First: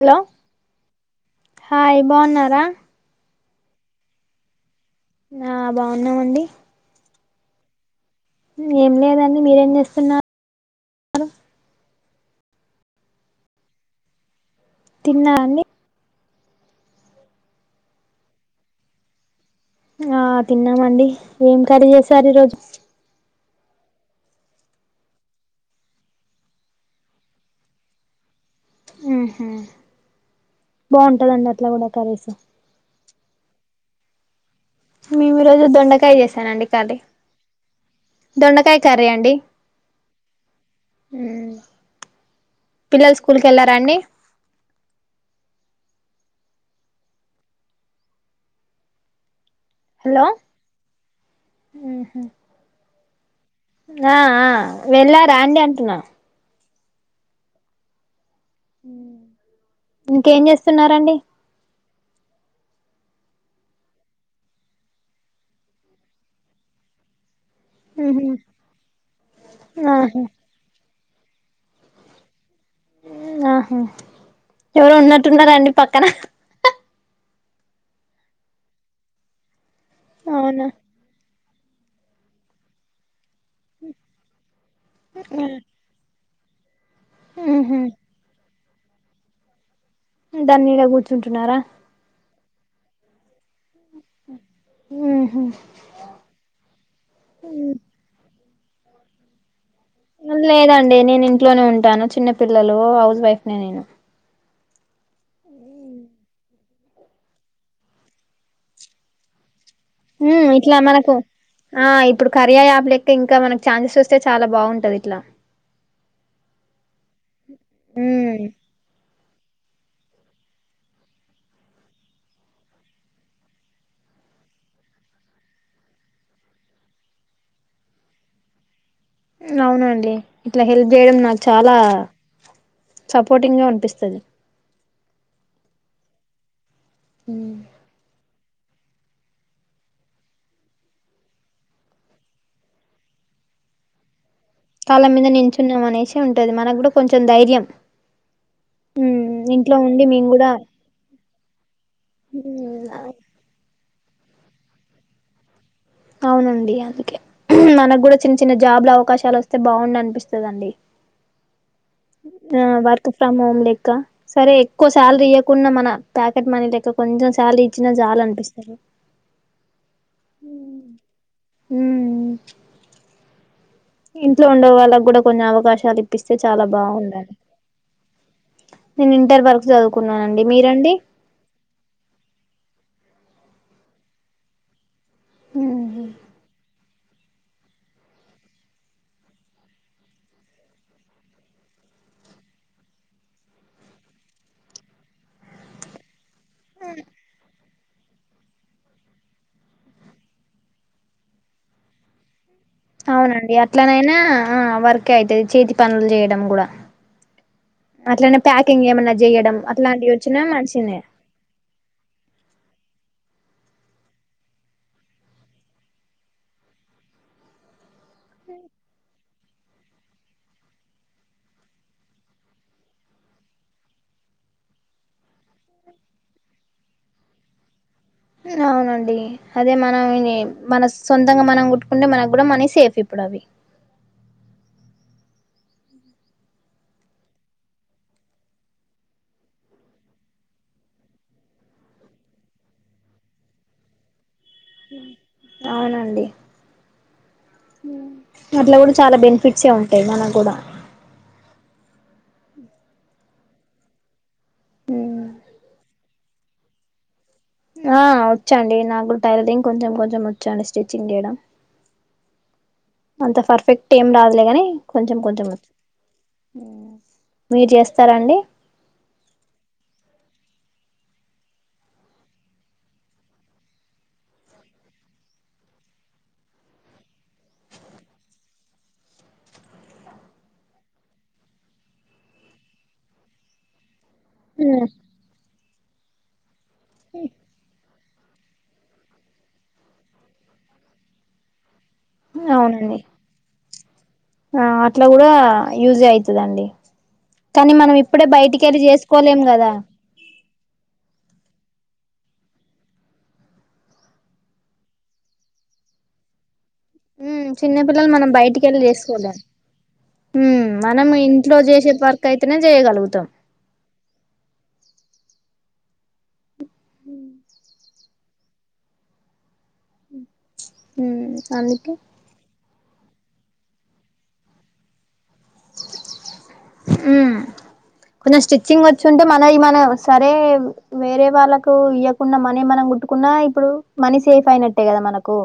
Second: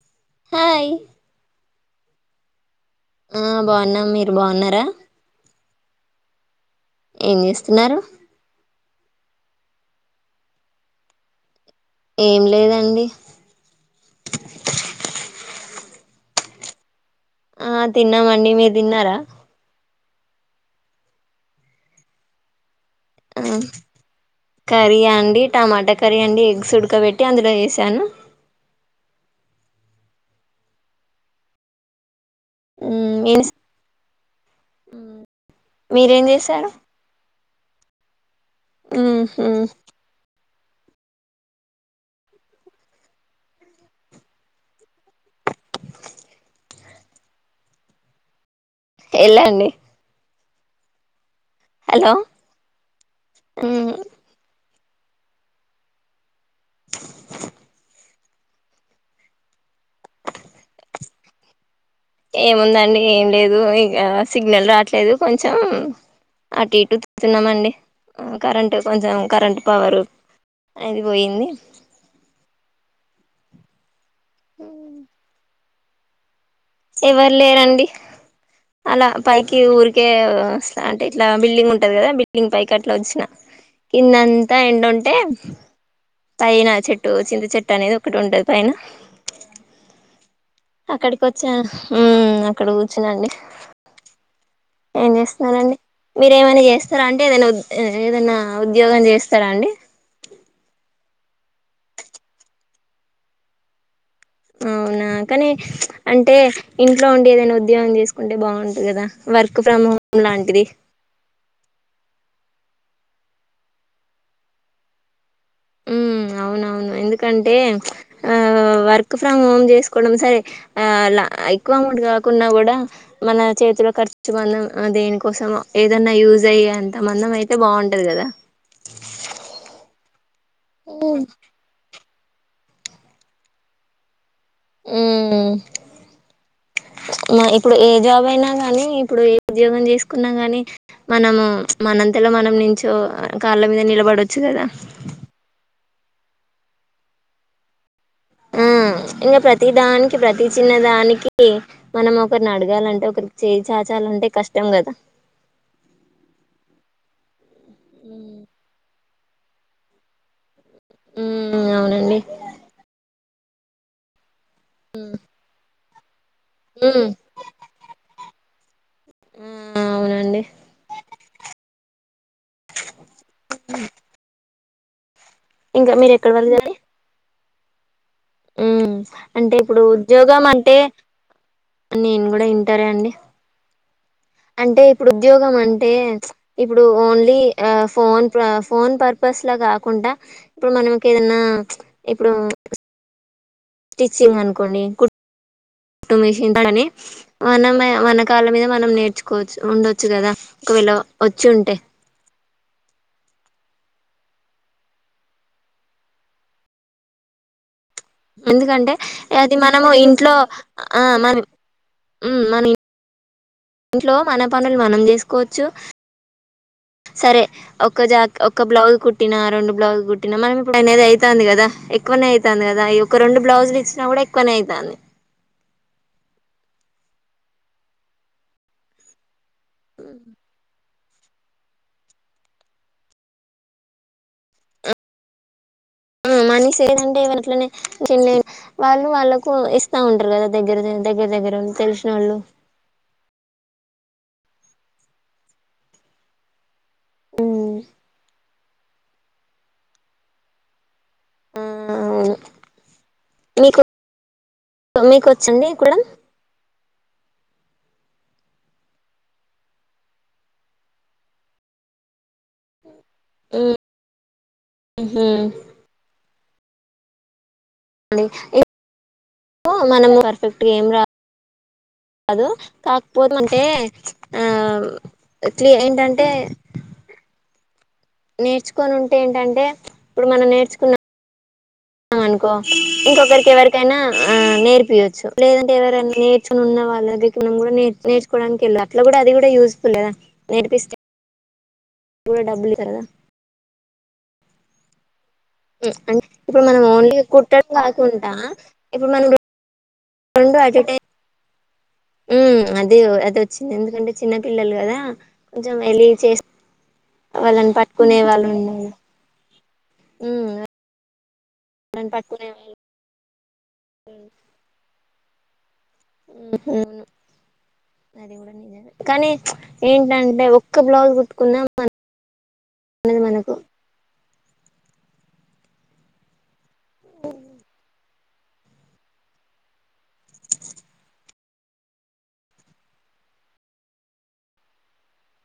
Hello హ్ hi బాగున్నారా. ఆ బాగున్నా మీరు బాగున్నారా ఆ బాగున్నామండి ఏం చేస్తున్నారు ఏం లేదండి మీరేం చేస్తున్నారు ఏం లేదండి తిన్నా అన్ని ఆ తిన్నామండి మీరు తిన్నారా ఆ తిన్నామండి ఏం కర్రీ చేసారు ఈరోజు కర్రీ అండి టమాటా కర్రీ అండి ఎగ్స్ ఉడకబెట్టి అందులో వసాను బాగుంటందండి అట్లా కూడా కరీసు ఇను మేము ఈ రోజు దొండకాయ మీరేం చేసానండి కారీ. చేశారు దొండకాయ కరండి మ్మ్హ్ మ్ పిల్లలు స్కూల్కి వెళ్ళారా అండి ఎలా అండి హ మ్ హా హలో మ్మ్, ఆ ఆ వెళ్ళ రా అండి అంటున్నా ఇంకేం చేస్తున్నారు అండి ఏముందండి ఏం లేదు ఇ సిగ్నల్ రాట్లేదు కొంచెం అటు ఇటు తిస్తున్నామ అండి ఉహు కరెంట్ కొంచెం కరెంట్ పవరు ఆహా అది పోయింది ఆహా ఎవరు ఉన్నట్టున్నారండి పక్కన ఎవరు లేరండి అలా పైకి ఊరి అవునా కేవస్త అంటే ఇట్లా. బిల్డింగ్ ఉంటంది కదా బిల్డింగ్ పైకి అట్లా వచ్చినా. కిందంతా ఎడుంటే. పయినా చెట్ చింత చెట్ ఉహు అనేదిటి ఓకటి ఉండ పైనా దాని నీడ అక్కడికి వచ్చా కూర్చుంటున్నారా ఉం ఇక్కడ కూర్చున్నాండి ఏం ఉహు చేస్తున్నారంండి మీర ఏమనా చేస్తారా అంటే తెల్వద్ ఏదైనా! ఉద్యోగం చేస్తారా అండి. లేదండి నేను ఇంట్లోనే ఉంటాను చిన్న పిల్లలు హౌస్ వైఫ్ న నేను అవునా కానీ అంటే ఇంట్లో ఉండి ఏదైనా ఉద్యోగం చేసుకుంటే బాగుంటది కదా వర్క్ ఫ్రమ్ హోమ్ హ్మ్ లాంటిది ఇట్లా మనకు ఆ ఇప్పుడు. కరియా ఆపు లెక్క ఇంకా మనకి చన్సెస్ వస్తే చాలా బాగుంటది ఇట్లా. ఉ అవునవును ఎందుకంటే ఆ వరాక్ ఉమ్ ఫ్రమ్ హోమ్ చేసుకోవడం సరే ఆ ఎక్కువ అమౌట్ కాకుంన్నా కూడా మన చేతిలో ఖర్చు మందం దేనికోసం ఏదన్నా యూజ్ అయ్యి అంత మందం అయితే బాగుంటంది కదా. అవునండి ఇట్లా హెల్ప్ చేయడం ఉమ్ నాకు చాలా సపోర్టింగ్ గా అనిపిస్తుంది. ఉ మా ఉమ్ ఇప్పుడు ఏ జాబ్ అయినా. కానీ ఇప్పుడు ఏ ఉద్యోగం చేసుకున్నా ని మనము మనంతలో మనం నించో కాళ్ళ మీద నిలబడవ కాళ మీద నిచున్నాం అనే వచ్చ ఉంటది మనకు కూడా కొంచెం ధైర్యం. ఆ ఉమ్ ఇంకా ప్రతి ఇంట్లో ఉండి దానికి మేము ప్రతిీ కూడా చిన్న దానికి మనం ఒకరిని అడగాలంటే ఒకరికి చేయి చాచి చాలా అంటే కష్టం కదా. అవునండి అందుకే మనకు కూడా చిన్న చిన్న జాబ్ల అవకాశం చాలా వస్తే బావుండు అనిపిస్తుందండి ఉ ఆ వార్క ఫ్రమ్ లెక్క సరే ఎక్కువ శాలరీ ఇవ్వకుంన్నా మన ప్యాకెట్ మనీ లెక ఉమ్ కొంచం సాలరీ ఇచ్చినా చాలు అనిపిస్తుం సరే ఆ అవునండి అ హ హీ. ఇంట్లో ఉండే వాళ్ళ కూడా కొన్ని అవకాశాలు ఇప్పిస్తే చాలా బాగుండండి ఉ నేను ఇంటర్ అంటే వరకు ఇప్పుడు చదువుకున్నానండి ఉద్యోగం అంటే మీరండి నేను కూడా ఇంటర్ ఏ అండి అంటే ఇప్పుడు ఉద్యోగం అంటే ఇప్పుడు ఇప్పుడు ఓన్లీ ఫోన్ ఫోన్ పర్పస్ లా కాకుండా ఇప్పుడు మనకి ఏదన్నా ఇప్పుడు స్టిచ్చింగ్ అనుకోండి కుట్టు మిషీన్ మనమే మనకళ్ళ మీద మనం నేర్చుకోవచ్చు ఉండొచ్చు కదా ఒకవేళ వచ్చి ఉంటే అవునండి అట్లనైనా ఆ వర్క్ ఏ అయితాది చేతి పనులు చేయడం కూడా అట్లనే ప్యాకింగ్ ఎందుకంటే ఏమన్నా అది చేయడం మనము అట్లాంటివి ఇంట్లో వచ్చినా మంచినే ఆ మ హు మన ఇంట్లో మన పనులు మనం చేసుకోవచ్చు సరే ఒ ఒక్క జా ఒక్క బ్లౌజు కుట్ కుట్టి రెండు బ్లౌజు కుట్టిన మనం ఇప్పుడు అనేది అవుతంది కదా ఎక్వనే అవుతంది కదా ఈ ఒక రెండు బ్లౌజులు ఇచ్చిన కూడా ఎక్కువనే అవుతంది అవునండి అదే మనం యి మన సొంతంగా మనం కుట్టుకుంటే మనకు కూడా మనీ సేఫ్ ఇప్పుడు అవి ఆ మని సేవ్ అంటే ఇట్లనే వాళ్ళు వాళ్ళలకు ఇస్తా ఉంటారు కదా దగ్గర దగ్గర దగ్గర తెలిసిన వాళ్ళు అవునండి అ అట్లా కూడా చాలా బెనిఫిట్సే ఉంటాయి మనకు కూడా వున మీకు మ్ మీకు వచ్చండి కూట్టడం ఆ వచ్చండి నాకు కూడా టైలర్దింగ్ కొంచెం కొంచెం వచ్చండి స్టిచ్చింగ్ చేయడం అంత పర్ఫెక్ట్ ఏం రాదులేగాని కొంచెం కొంచెం వచ్చ ఆ మనం వర్క్ ఫిట్ గా ఏం రా కాదు కాకపోతే అంటే క్లియ ఏంటంటే. నేర్చుకొని ఉంటే ఏంటంటే ఇప్పుడు మనం నేర్చుకున్నా అ అనుకో ఇంకొకరికి ఎవరికైనా ఆ నేర్పియొచ్చు లేదంటే ఎవరన్నీ చున్న వాళ్ళ దగ్గరకి మనం కూడా నేర్ నేర్చుకోవడానికి వేళ్ళ అట్లా కూడా అది కూడా యూసుఫుల్ కదా నేర్పిస్తే కూడా డబ్బులు కదా. ఇస్తారు అవునండి ఆ అట్లా కూడా ఆ యుజ్ అంటే ఇప్పుడు అయితదండి మనం ఓన్లీ కుట్టడం కానీ మనం ఇప్పుడే కాకుండా బయటికెళ్ళి ఇప్పుడు చేసుకోలేం కదా హ్మ్ అది అది వచ్చింది ఎందుకంటే చిన్న పిల్లలు కదా కొంచెం వెలి చేస్త మ్మ్ చిన్న పిల్లలు మనం వాళ్ళు బయటికి వెళ్ళి ఉండాలి చేసుకోలేం మ్మ్ మనము ఉమ్ ఇన్ ఇంట్లో చేసే పర్కు అయితేనే చేయగలుగుతాం హ్మ్ హ్మ్ ఊను అది కూడా నిజమే కానీ ఏంటంటే ఒక్క బ్లౌజ్ ఉమ్ కుట్టుకున్నాం మ అందుకే అన్నది మనకు హ్మ్ ఉమ్ కొంచెం స్టిచ్చింగ్ వచ్చుంటే మనయి మన సరే వేరే వాళ్ళకు ఇయ్వకుండా మనియి మనం గుట్టుకున్నా ఇప్పుడు మనీ సేఫ్ అయినట్టే కదా మనకు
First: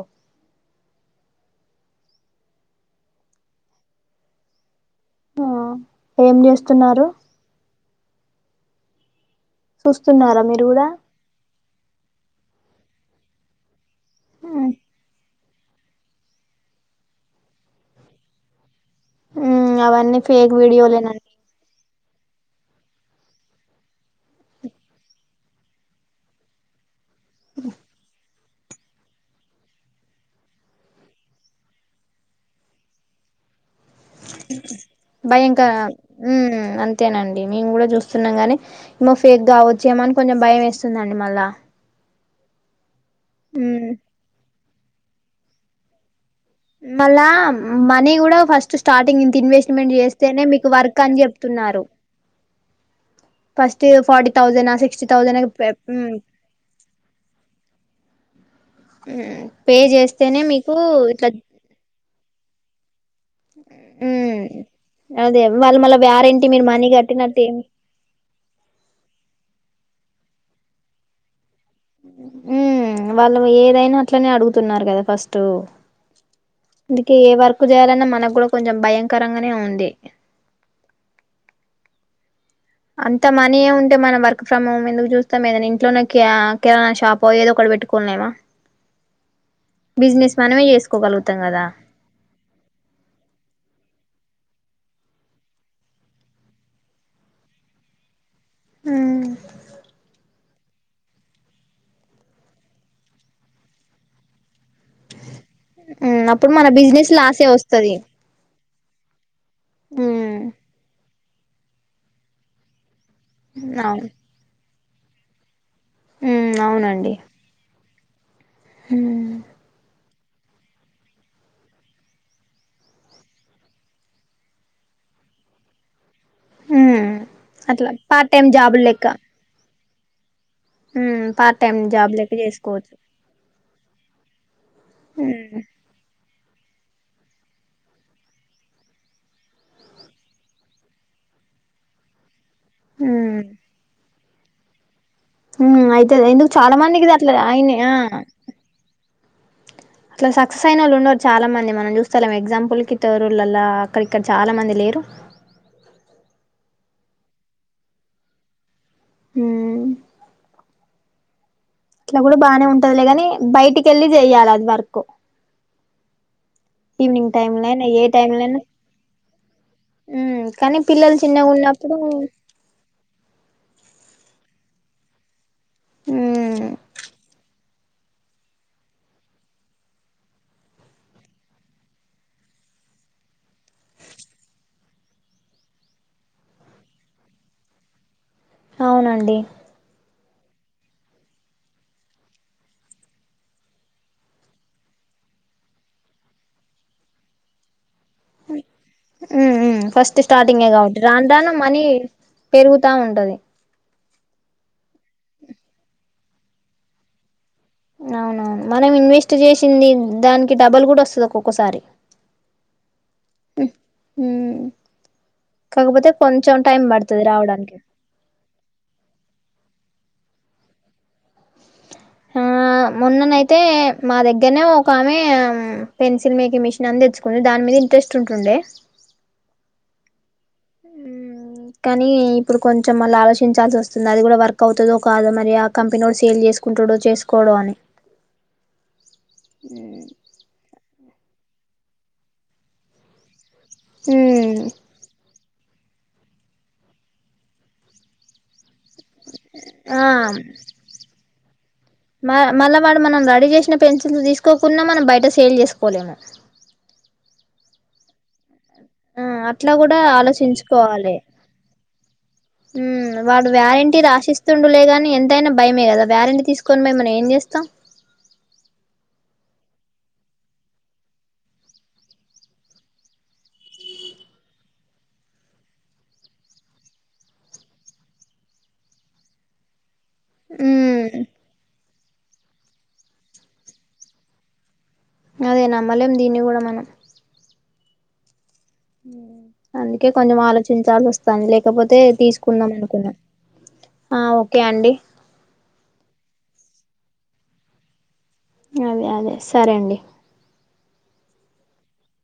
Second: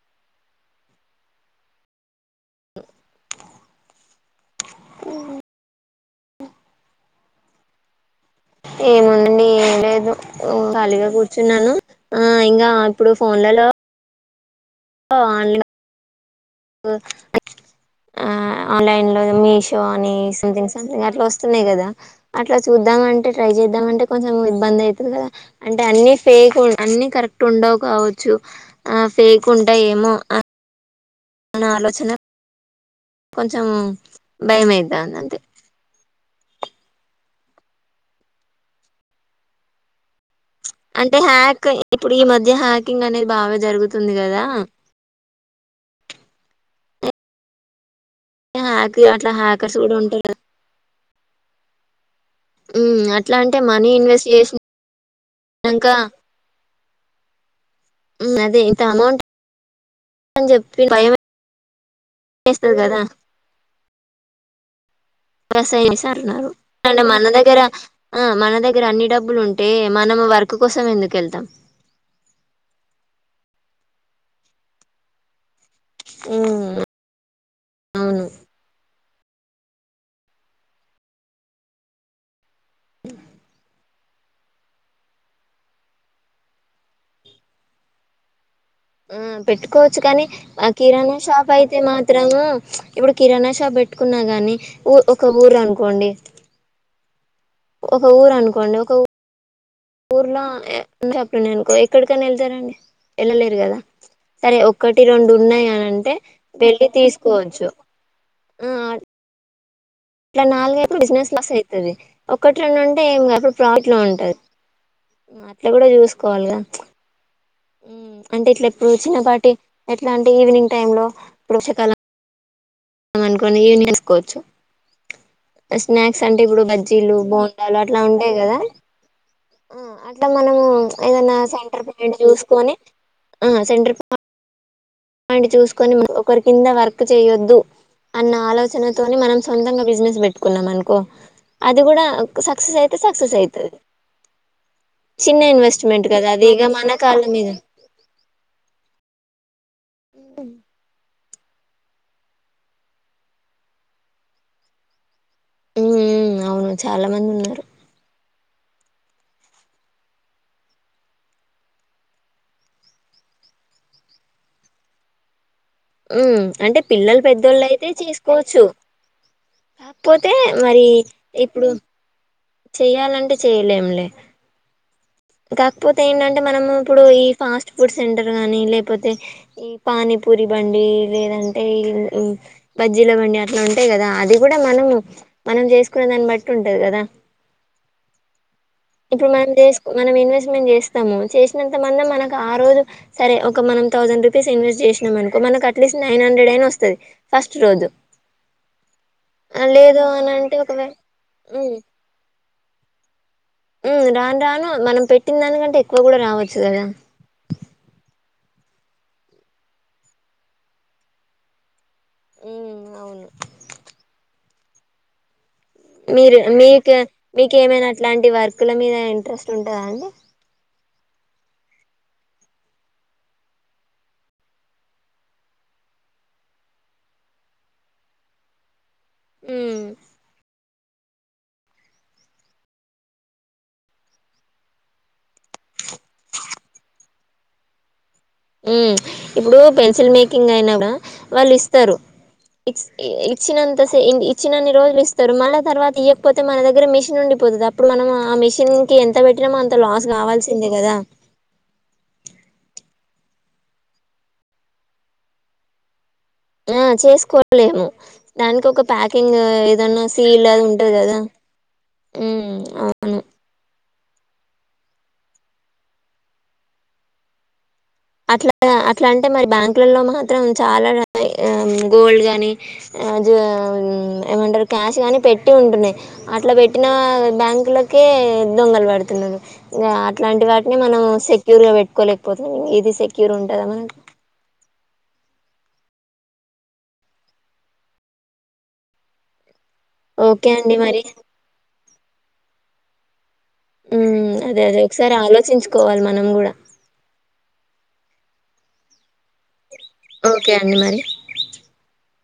ఆ ఏం చేస్తున్నారు ఏముంది నీ ఏం లేదు చూస్తున్నారా మీరు కూడా ఖాళీగా కూర్చున్నాను ఆ ఇంకా ఇప్పుడు ఫోన్లలో హ్ కాళ్ళు నొప్ [unintelligible] ఆ ఆన్లైన్ లో ఉమ్ మీషో అని అవన్నీ ఫేక్ సంథింగ్ సంథింగ్ అట్లా వీడియోలేనండి వస్తున్నాయి కదా అట్లా చూద్దామ అంటే ట్రై చేద్దామ అంటే కొంచెం ఇబ్బంది అయితది కదా అంటే అన్ని ఫేక్ అ కరెక్ట్ ఉండవు కావచ్చు ఆ ఫేక్ ఉంటాయ ఏమో ఆ మన ఆలోచన కొంచం అంతే భయంకర హ్మ్ అంతేనండి మేము కూడా చూస్తున్నాంగాని ఏమో ఫేక్ కావచ్చు ఏమో అని కొంచెం భయం అంటే వేస్తుందండి మళ్ళా హ్యాక్ అయి ఇప్పుడు ఈ మధ్య హ్యాక్ కుకింగ్ అనేది బాగా జరుగుతుంది కదా ఉమ్ మళ్ళా మనీ కూడా ఫస్ట్ హ్యాక్ స్టార్టింగ్ అట్లా ఇంత హ్యాకర్స్ ఇన్వెస్ట్మెంట్ చేస్తేనే మీకు వర్క్ కని చెపుతున్నారు ఉ అ first forty thousand sixty thousand చేసినంక హ్మ్. అదే ఇంత అమౌంట్ పే చేస్తేనే అని మీకు చెప్పి ఇట్లా కదా ఉ రసాయనిశ వ్యారంటీ మీరు మనీ అంటన్నారుంటే మన కట్టినట్టు దగ్గర ఏమి ఆ మన దగ్గర అన్ని డబ్బులు ఉంటే మనం వర్క్ కోసం ఎందుకు వెళ్తాం ఉ వాళ్ళు ఏదైనా అట్లనే అడుగుతున్నారు కదా ఫస్ట్ హ్మ్. అందుకే ఏ వర్క్ చేయాలన్నా అవును. మనకు కూడా కొంచెం భయం కరంగానే ఉంది అంత మనీయ ఉంటే మన వర్ ఫ్రమ్ హోమ్ ఎందుకు చూస్తాం ఏదనా ఇంట్లోనే కిరాణా షాపో ఏదో ఒకటి పెట్టుకోలేమ. ఆ పెట్టుకోవచ్చు కానీ బిజినెస్ మనమే ఆ కిరాణా చేసుకోగలుగుతాం షాప్ కదా అయితే మాత్రము ఇప్పుడు కిరాణా షాప్ పెట్టు కున్నా గాని ఊ ఒక ఊరు అనుకోండి ఒక ఊరును పండ ఒక ఉమ్ అప్పుడు నేనుకో ఎక్కడికైనా వెళ్తారండి వెళ్ళలేరు కదా సరే ఒకటి రెండు ఉన్నాయినింటే అప్పుడు మన వెళ్ళి బిజినెస్ లాసే తీసుకోవచ్చు వస్తది ఆ ఉమ్ ఇట్లా నాలుగైదు బిజినెస్ లాస్ అవుతుది ఒకటి రె అంటే ఏం కాప్పుడు ప్లాట్ లో అవును ఉంటది మ ఇట్లా కూడా చూసుకోవాలిగా ఉమ్ అవునండి అంటే ఇట్లా ఎప్పుడు ఉమ్ చిన్నపాటి ఇలాంటి ఈవినింగ్ టైమ్ లోషాలం మ అనుకోని యూని చేసుకోవచ్చు స్నాక్స్ ఎక్స్ అంటే ఇప్పుడు ఉమ్ బజ్జీలు బోండాలు అట్లా పార్ట్ ఉంటాయి టైమ్ కదా జాబులు లెక్క ఆ ఉమ్ పార్ట్ అ టైమ్ జాబ్ లెక్క [inaudible] చేసుకోవచ్చు వాంటి ఉమ్ చూసుకొని ఒకరి కింద వర్క్ చేయొద్దు అన్న ఆలోచనతోని మనం సొంతంగా బిజినెస్ పెట్టుకున్నాం అనుకో అది కూడా సక్సెస్ అయితే సక్సెస్ అవుతు ఇన్వెస్ట్మెంట్ అయితే కదా అది ఎందుకు ఇగ చాలా మన మందికి కాళ్ళ అట్ల మీద అయినయి అట్ల సక్సస్ అయిన వాళ్ళ ఉం చాలా మంది మనం చూస్తలేం ఎగ్జాంపుల్కి తరూలలా అక్కడ ఇక్కడ చాలా మంది లేరు చాలా మంది ఉన్నారు. హ్ ఇట్ల గుడా బానే ఉంటదిలే గని బయటికిల్లీ చెయ్యాలి అది వరకు ఉ అంటే పిల్లలు ఈవినింగ్ టైమ్ లైనా పెద్దోళ్ళయితే ఏ టైమ్ లైనా చేసుకోవచ్చు. కాకపోతే ఉమ్ కానీ మరి పిల్లలు చిన్నగా ఇప్పుడు ఉన్నప్పుడు చెయ్యాలంటే చెయలేం లే కాకపోతే ఏంటంటే ఉమ్ మనము ఇప్పుడు ఈ ఫాస్ట్ ఫుడ్ సెంటర్ గానీ లేకపోతే ఈ పానీపూరి బండి లేదంటే ఈ బజ్జీల బండి అట్ల ఉంటయి గదా అది గుడా మనము మనం చేసుకునే దాన్ని బట్టి ఉంటది కదా అవునండి మనం ఇన్వెస్ట్మెంట్ చేస్తాము చేసినంత మందం మనకు ఆ రోజు సరే ఒక మనం థౌసండ్ రూపీస్ ఇన్వెస్ట్ చేసినం అనుకో మనకు అట్లీస్ట్ నైన్ హండ్రెడ్ అయిన వస్తది ఫస్ట్ రోజు. లేదు ఫస్ట్ అని అంటే స్టార్టింగే ఒకవేళ కావచ్చు రాను రాను ఉమ్, మనీ పెరుగుతా ఉంటది. రాను రాను మనం పెట్టిన దానికంటే ఎక్కువ గూడా రావచ్చు కదా. అవునవును మనం ఇన్వెస్ట్ చేసింది దానికి డబల్ గుడా వస్తది ఒక్కొక్కసారి ఉమ్, అవును హ్మ్ కాకపోతే మీరు కొంచెం టైం మీకు పడుతది రావడానికి మీకేమైనా అట్లాంటి వర్క్ల మీద ఇంట్రెస్ట్ ఉంటదా అండి. ఆ మొన్ననైతే మా దగ్గర్నే ఒక ఆమె పెన్సిల్ మేకింగ్ మిషన్ అని తెచ్చుకుంది. దాని మీద ఇంట్రెస్ట్ ఉంటుండే. ఉ కానీ ఇప్పుడు కొంచం మళ్ళ ఆలోచించాల్సి వస్తుంది. అది గుడా వర్క్ అవుతదో కాదో మరి ఆ కంపినోడ్ సేల్ చేసుకుంటడో చేసుకోడో అని మ్ ఇప్పుడు పెన్సిల్ మేకింగ్ అయిన గుడ వాళ్ళు ఇస్తారు. ఇచ్చినంత సే హ్మ్ ఇచ్చినన్ని రోజులు ఇస్తరు మళ్ళ తర్వాత ఇయ్యకపోతే మన దగ్గర మిషన్ ఉండిపోతది అప్పుడు మనం ఆ మీషన్ ఎంత పెట్టినమో అంత ఆ లాస్ కావాల్సిందే కదా మ మళ్ళా వాడు మనం రెడీ చేసిన పెన్సిల్స్ తీసుకోకున్నా మనం బయట సేల్ చేసుకోలేము. ఆ చేసుకోలేము దానికి ఒక ఆ ప్యాకింగ్ అట్లా కూడా ఏదన్నా సీల్ అది ఉంటది ఆలోచించుకోవాలి గదా అవును టి రాసిస్తుండులేగాని ఎంతైనా భయమే గదా వారంటీ తీసుకొని మేం ఏం చేస్తాం అట్ల అట్ల అంటే మరి బ్యాంకులలో మాత్రం చాలా గోల్డ్ గానీ ఏమంటారు క్యాష్ గాని పెట్టి ఉంటున్నయి అట్ల పెట్టిన బ్యాంకులకే దొంగలు పడుతున్నరు. ఇ ఇట్లాంటి వాటిని మనం హ్మ్ సెక్యూర్గా పెట్కోలే ఇది సెక్యూర్ ఉంటదా మనక్ అదే నమ్మలేం దీన్ని గూడా మనం. ఉ అందుకే కొంచెం ఓకే ఆలోచించాల్సి వస్తుంది లేకపోతే తీసుకు న్నాం అనుకున్నా మ్ ఓకే అదే అదే అండి ఒకసారి ఆలోచించుకోవాలి మనం కూడా అవె అవె ఓకే అండి మరి హ